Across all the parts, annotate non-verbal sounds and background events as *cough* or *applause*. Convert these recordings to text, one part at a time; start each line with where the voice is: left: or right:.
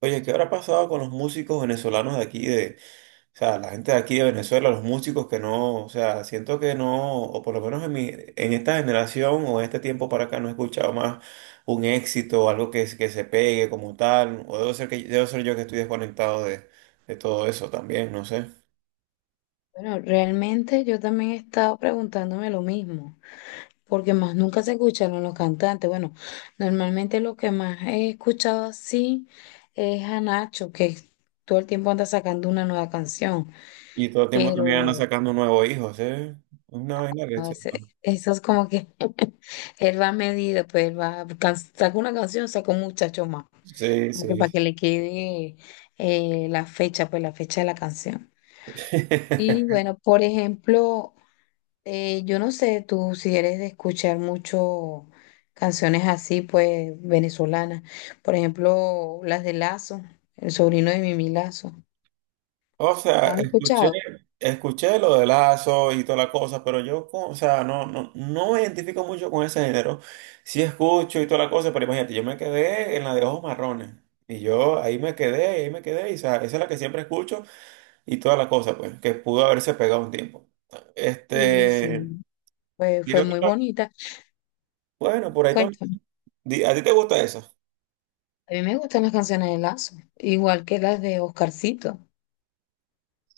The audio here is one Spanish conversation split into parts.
right: Oye, ¿qué habrá pasado con los músicos venezolanos de aquí? O sea, la gente de aquí de Venezuela, los músicos que no, o sea, siento que no, o por lo menos en esta generación o en este tiempo para acá no he escuchado más un éxito, algo que se pegue como tal, o debo ser debo ser yo que estoy desconectado de todo eso también, no sé.
left: Bueno, realmente yo también he estado preguntándome lo mismo, porque más nunca se escucharon los cantantes. Bueno, normalmente lo que más he escuchado así es a Nacho, que todo el tiempo anda sacando una nueva canción,
right: Y todo el tiempo también andan
left: pero
right: sacando nuevos hijos, ¿eh? Una vaina que...
left: eso es como que él va a medida, pues él va, can- saca una canción, saca un muchacho más,
right: Sí,
left: como que para que
right: sí.
left: le quede la fecha, pues la fecha de la canción. Y
right: *laughs*
left: bueno, por ejemplo, yo no sé, tú si eres de escuchar mucho canciones así, pues venezolanas. Por ejemplo, las de Lazo, el sobrino de Mimi Lazo.
right: O sea,
left: ¿Las has escuchado?
right: escuché lo de Lazo y toda la cosa, pero yo, o sea, no, no, no me identifico mucho con ese género. Sí escucho y toda la cosa, pero imagínate, yo me quedé en la de Ojos Marrones. Y yo ahí me quedé, y o sea, esa es la que siempre escucho y toda la cosa, pues, que pudo haberse pegado un tiempo.
left: Sí, sí.
right: Este,
left: Pues
right: y
left: fue muy
right: otra-
left: bonita.
right: bueno, por ahí también.
left: Cuéntame,
right: ¿A ti te gusta eso?
left: a mí me gustan las canciones de Lazo, igual que las de Oscarcito,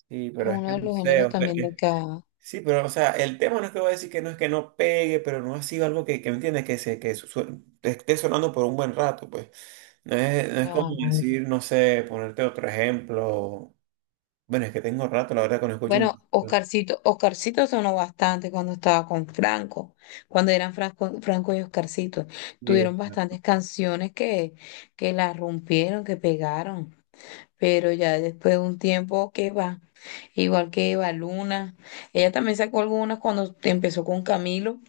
right: Sí,
left: que es
right: pero es que
left: uno de
right: no
left: los
right: sé,
left: géneros
right: Oscar.
left: también de acá,
right: Sí, pero o sea, el tema no es que voy a decir que no es que no pegue, pero no ha sido algo que me entiendes, que te esté sonando por un buen rato, pues. No es, no es como
left: la-
right: decir, no sé, ponerte otro ejemplo. Bueno, es que tengo rato, la verdad, que no escucho un.
left: Bueno, Oscarcito, Oscarcito sonó bastante cuando estaba con Franco, cuando eran Franco, Franco y Oscarcito.
right: Sí,
left: Tuvieron
right: exacto.
left: bastantes canciones que la rompieron, que pegaron, pero ya después de un tiempo que va, igual que Eva Luna, ella también sacó algunas cuando empezó con Camilo,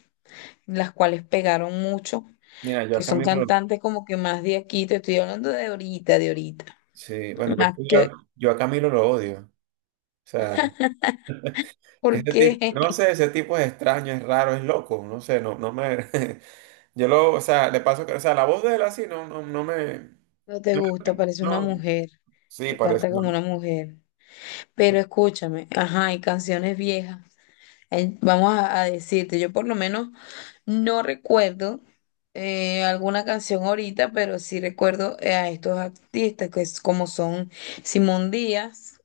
left: las cuales pegaron mucho,
right: Mira, yo
left: que
right: a
left: son
right: Camilo, lo-
left: cantantes como que más de aquí, te estoy hablando de ahorita,
right: Sí, bueno, pues,
left: más que,
right: yo a Camilo lo odio. O sea,
left: ¿por
right: ese tipo,
left: qué?
right: no sé, ese tipo es extraño, es raro, es loco, no sé, no, no me, *laughs* yo lo, o sea, le paso, que- o sea, la voz de él así,
left: No te gusta, parece una
right: no,
left: mujer.
right: sí,
left: Él
right: parece,
left: canta
right: no.
left: como una mujer. Pero escúchame, ajá, hay canciones viejas. Hay- vamos a decirte, yo por lo menos no recuerdo alguna canción ahorita, pero sí recuerdo a estos artistas que es como son Simón Díaz,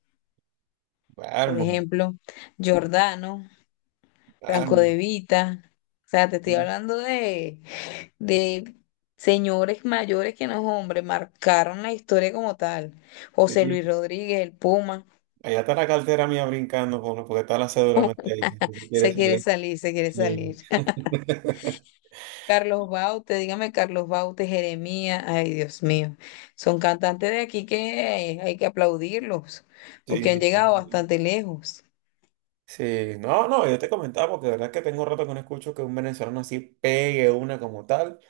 left: por
right: Almo,
left: ejemplo, Jordano, Franco
right: almo.
left: De Vita. O sea, te estoy hablando de señores mayores que no hombres, marcaron la historia como tal. José Luis
right: Sí.
left: Rodríguez, el Puma,
right: Allá está la cartera mía brincando con- porque está la cédula metida ahí. Si se quiere
left: se quiere
right: salir.
left: salir, se quiere salir.
right: Sí.
left: *laughs*
right: *laughs*
left: Carlos Baute, dígame Carlos Baute, Jeremías, ay Dios mío, son cantantes de aquí que hay que aplaudirlos, porque han
right: Sí, sí,
left: llegado
right: sí.
left: bastante lejos.
right: Sí, no, no, yo te comentaba porque de verdad que tengo rato que no escucho que un venezolano así pegue una como tal.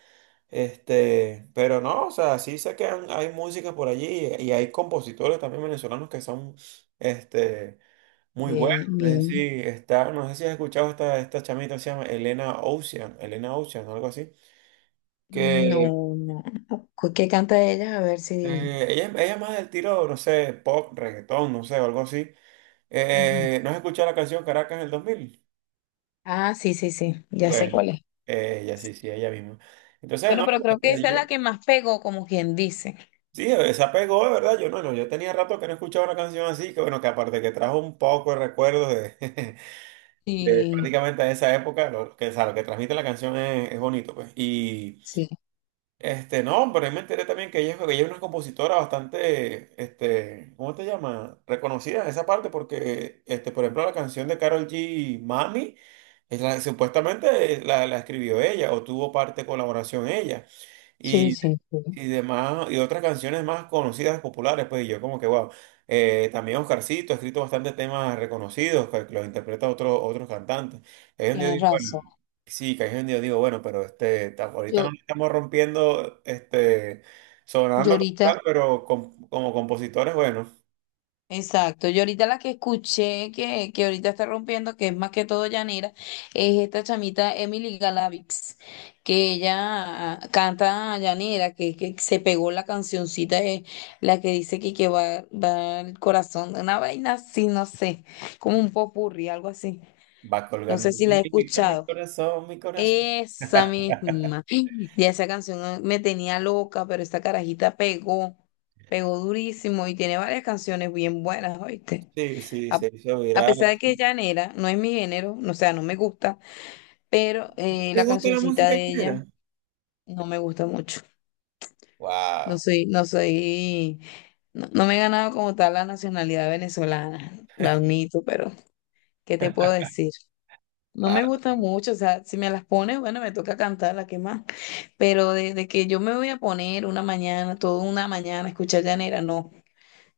right: Este, pero no, o sea, sí sé que han- hay música por allí y hay compositores también venezolanos que son este muy buenos.
left: Bien,
right: Es
left: bien.
right: decir, está, no sé si has escuchado esta chamita se llama Elena Ocean, Elena Ocean, algo así. Que
left: No, no, no. ¿Cu- ¿Qué canta ella? A ver si...
right: ella, ella es más del tiro, no sé, pop, reggaetón, no sé, o algo así.
left: Ujú.
right: ¿No has escuchado la canción Caracas en el 2000?
left: Ah, sí, sí, sí, ya sé
right: Bueno,
left: cuál es.
right: ella sí, sí, ella misma. Entonces, no,
left: Bueno, pero creo que esa es la
right: eh,
left: que más pegó, como quien dice.
right: sí, se apegó, de verdad, yo no, no, yo tenía rato que no escuchaba una canción así, que bueno, que aparte que trajo un poco de recuerdos de, *laughs* de
left: Sí,
right: prácticamente esa época, lo que, o sea, lo que transmite la canción es bonito, pues. Y
left: sí,
right: este, no, pero ahí me enteré también que que ella es una compositora bastante, este, ¿cómo te llama? Reconocida en esa parte porque, este, por ejemplo, la canción de Karol G, Mami, supuestamente la escribió ella o tuvo parte de colaboración ella
left: sí, sí, sí,
right: y demás, y otras canciones más conocidas, populares, pues y yo como que, wow. También Oscarcito ha escrito bastantes temas reconocidos, que los interpreta otros cantantes. Ahí es donde yo
left: tienes
right: digo,
left: razón.
right: bueno, sí, que ahí es donde yo digo, bueno, pero ahorita no
left: Yo,
right: lo estamos rompiendo, este,
left: yo
right: sonando como
left: ahorita,
right: tal, pero como compositores, bueno,
left: exacto, yo ahorita la que escuché que ahorita está rompiendo, que es más que todo llanera, es esta chamita Emily Galavix, que ella canta llanera, que se pegó la cancioncita, de, la que dice que va, va el corazón, una vaina así, no sé, como un popurrí, algo así.
right: va
left: No sé
right: colgando un
left: si la he
right: hilito en mi
left: escuchado.
right: corazón, mi corazón.
left: Esa misma.
right: *laughs*
left: Ya esa canción ah, me tenía loca, pero esta carajita pegó, pegó durísimo y tiene varias canciones bien buenas, ¿oíste?
right: Sí, sí,
left: A,
right: se hizo
left: a
right: viral.
left: pesar de que es llanera, no es mi género, no- o sea, no me gusta, pero
right: ¿Te
left: la
right: gusta la
left: cancioncita
right: música
left: de ella
right: ligera?
left: no me gusta mucho. No
right: Wow.
left: soy, no soy, no, no me he ganado como tal la nacionalidad venezolana, la admito, pero ¿qué te puedo decir? No me gusta mucho, o sea, si me las pones, bueno, me toca cantarla, ¿qué más? Pero desde que yo me voy a poner una mañana, toda una mañana, a escuchar llanera, no.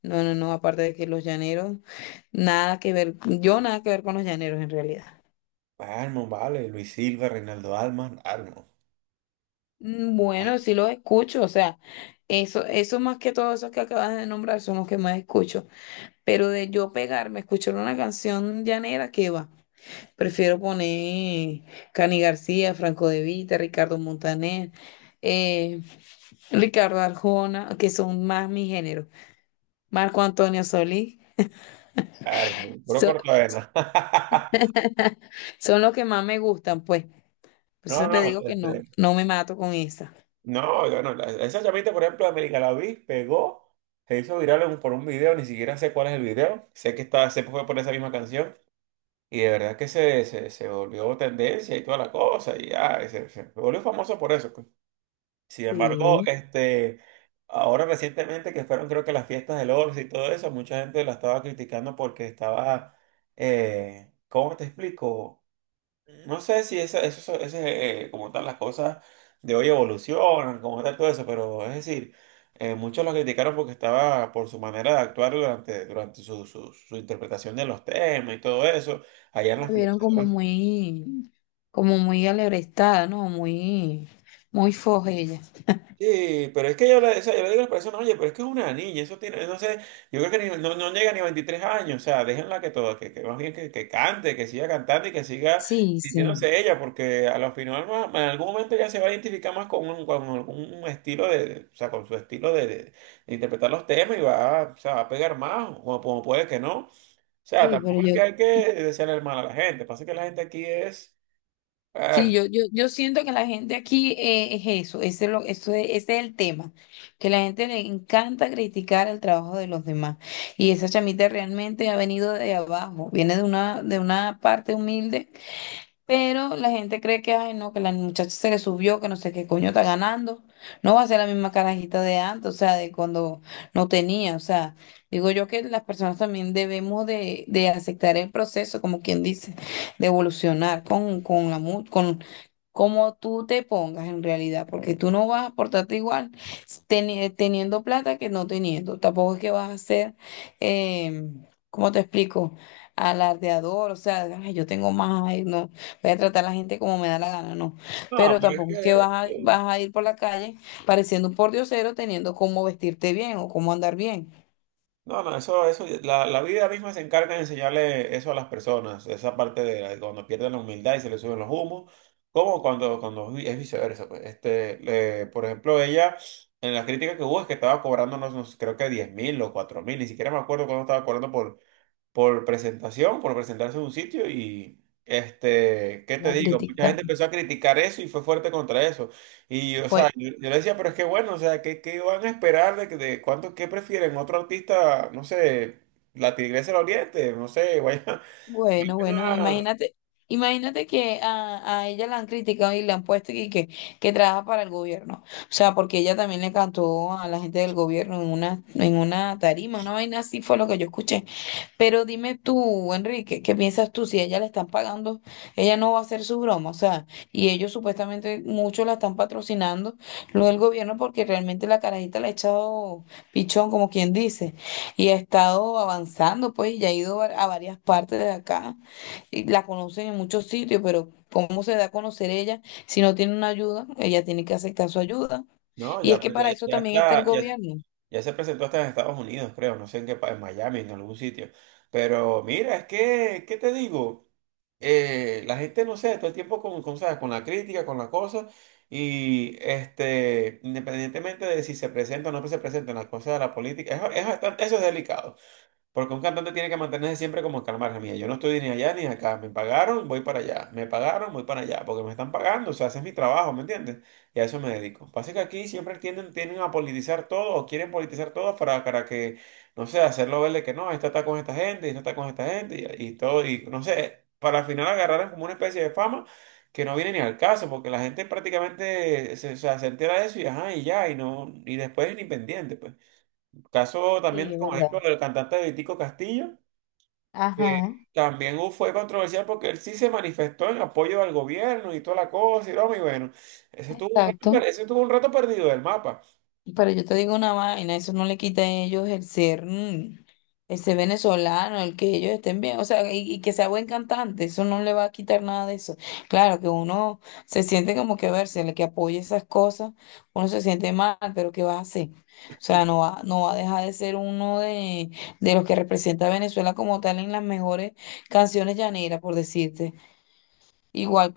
left: No, no, no, aparte de que los llaneros, nada que ver, yo nada que ver con los llaneros en realidad.
right: Armo, vale, Luis Silva, Reinaldo Alman, Armo.
left: Mm, bueno, sí los escucho, o sea, eso más que todo, esos que acabas de nombrar son los que más escucho. Pero de yo pegarme, escuchar una canción llanera, ¿qué va? Prefiero poner Cani García, Franco De Vita, Ricardo Montaner, eh, Ricardo Arjona, que son más mi género. Marco Antonio Solís.
right: Armo, puro
left: So-
right: cortavena. *laughs*
left: *laughs* son los que más me gustan, pues. Por
right: No,
left: eso te
right: no,
left: digo que no,
right: este,
left: no me mato con esa.
right: no, yo no, esa llamita, por ejemplo, de América la vi, pegó, se hizo viral en- por un video, ni siquiera sé cuál es el video, sé que está, se fue por esa misma canción, y de verdad que se volvió tendencia y toda la cosa, y ya, y se volvió famoso por eso, pues. Sin embargo,
left: Sí,
right: este, ahora recientemente que fueron creo que las fiestas del Oro y todo eso, mucha gente la estaba criticando porque estaba, ¿cómo te explico? No sé si eso es, como tal las cosas de hoy evolucionan, como tal todo eso, pero es decir, muchos la criticaron porque estaba por su manera de actuar durante su interpretación de los temas y todo eso, allá en
left: me
right: las
left: vieron
right: fiestas.
left: como muy alebrestada, ¿no? Muy, muy foja ella.
right: Sí, pero es que yo le, o sea, yo le digo a las personas, oye, pero es que es una niña, eso tiene, no sé, yo creo que no, no llega ni a 23 años, o sea, déjenla que todo, que más bien que cante, que siga cantando y que siga
left: Sí, sí.
right: sintiéndose ella, porque a lo final en algún momento ya se va a identificar más con un, con algún estilo de, o sea, con su estilo de interpretar los temas y o sea, va a pegar más, o como, como puede que no. O sea,
left: Sí, pero
right: tampoco es
left: yo
right: que hay que desearle el mal a la gente, pasa que la gente aquí es... A
left: sí,
right: ver.
left: yo siento que la gente aquí es eso, ese es, lo, eso es, ese es el tema, que la gente le encanta criticar el trabajo de los demás. Y esa chamita realmente ha venido de abajo, viene de una parte humilde, pero la gente cree que, ay, no, que la muchacha se le subió, que no sé qué coño está ganando, no va a ser la misma carajita de antes, o sea, de cuando no tenía, o sea, digo yo que las personas también debemos de aceptar el proceso, como quien dice, de evolucionar con la... mu- con como tú te pongas en realidad, porque tú no vas a portarte igual teni- teniendo plata que no teniendo. Tampoco es que vas a ser, eh, ¿cómo te explico? Alardeador, o sea, "Ay, yo tengo más, ay, no, voy a tratar a la gente como me da la gana, no.
right: No,
left: Pero
right: pero es
left: tampoco es que
right: que...
left: vas a, vas a ir por la calle pareciendo un pordiosero teniendo cómo vestirte bien o cómo andar bien.
right: No, no, la vida misma se encarga de enseñarle eso a las personas, esa parte de cuando pierden la humildad y se le suben los humos, como es viceversa, pues, este, por ejemplo, ella, en la crítica que hubo es que estaba cobrándonos, creo que 10.000 o 4.000, ni siquiera me acuerdo cuándo estaba cobrando por presentación, por presentarse en un sitio y, este, ¿qué te
left: La
right: digo? Mucha
left: crítica.
right: gente empezó a criticar eso y fue fuerte contra eso. Y, o sea,
left: Pues.
right: yo le decía, pero es que bueno, o sea, ¿qué, qué van a esperar de, de cuánto, qué prefieren? Otro artista, no sé, La Tigresa del Oriente, no sé, vaya. *laughs*
left: Bueno, bueno,
right: Ah,
left: imagínate, imagínate que a ella la han criticado y le han puesto y que trabaja para el gobierno. O sea, porque ella también le cantó a la gente del gobierno en una tarima, una vaina así fue lo que yo escuché. Pero dime tú, Enrique, ¿qué piensas tú? Si a ella le están pagando, ella no va a hacer su broma, o sea, y ellos supuestamente muchos la están patrocinando, lo del gobierno, porque realmente la carajita le ha echado pichón, como quien dice, y ha estado avanzando, pues, y ha ido a varias partes de acá, y la conocen en muchos sitios, pero ¿cómo se da a conocer ella si no tiene una ayuda? Ella tiene que aceptar su ayuda,
right: no,
left: y es
right: ya,
left: que
right: pues, ya,
left: para eso
right: ya
left: también está el
right: está, ya.
left: gobierno.
right: Ya se presentó hasta en Estados Unidos, creo, no sé en qué país, en Miami, en algún sitio. Pero mira, es que, ¿qué te digo? La gente, no sé, todo el tiempo ¿sabes?, con la crítica, con la cosa, y este, independientemente de si se presenta o no se presenta en la cosa de la política, es bastante, eso es delicado. Porque un cantante tiene que mantenerse siempre como que al margen, mira, yo no estoy ni allá ni acá, me pagaron, voy para allá, me pagaron, voy para allá, porque me están pagando, o sea, ese es mi trabajo, ¿me entiendes? Y a eso me dedico. Pasa que aquí siempre tienden, tienden a politizar todo, o quieren politizar todo para que, no sé, hacerlo verle que no, esta está con esta gente, esta está con esta gente, y todo, y no sé, para al final agarrar como una especie de fama que no viene ni al caso, porque la gente prácticamente se, o sea, se entera de eso y ajá, y ya, y no, y después es ni pendiente, pues. Caso también,
left: Sí, es
right: como
left: verdad.
right: ejemplo, del cantante Vitico Castillo, que
left: Ajá.
right: también hu- fue controversial porque él sí se manifestó en apoyo al gobierno y toda la cosa y broma, y bueno, ese tuvo un
left: Exacto.
right: rato, ese tuvo un rato perdido del mapa.
left: Pero yo te digo una vaina, eso no le quita a ellos el ser, mm, el ser venezolano, el que ellos estén bien, o sea, y que sea buen cantante, eso no le va a quitar nada de eso. Claro que uno se siente como que a ver, si el que apoya esas cosas, uno se siente mal, pero ¿qué va a hacer? O sea, no va, no va a dejar de ser uno de los que representa a Venezuela como tal en las mejores canciones llaneras, por decirte. Igual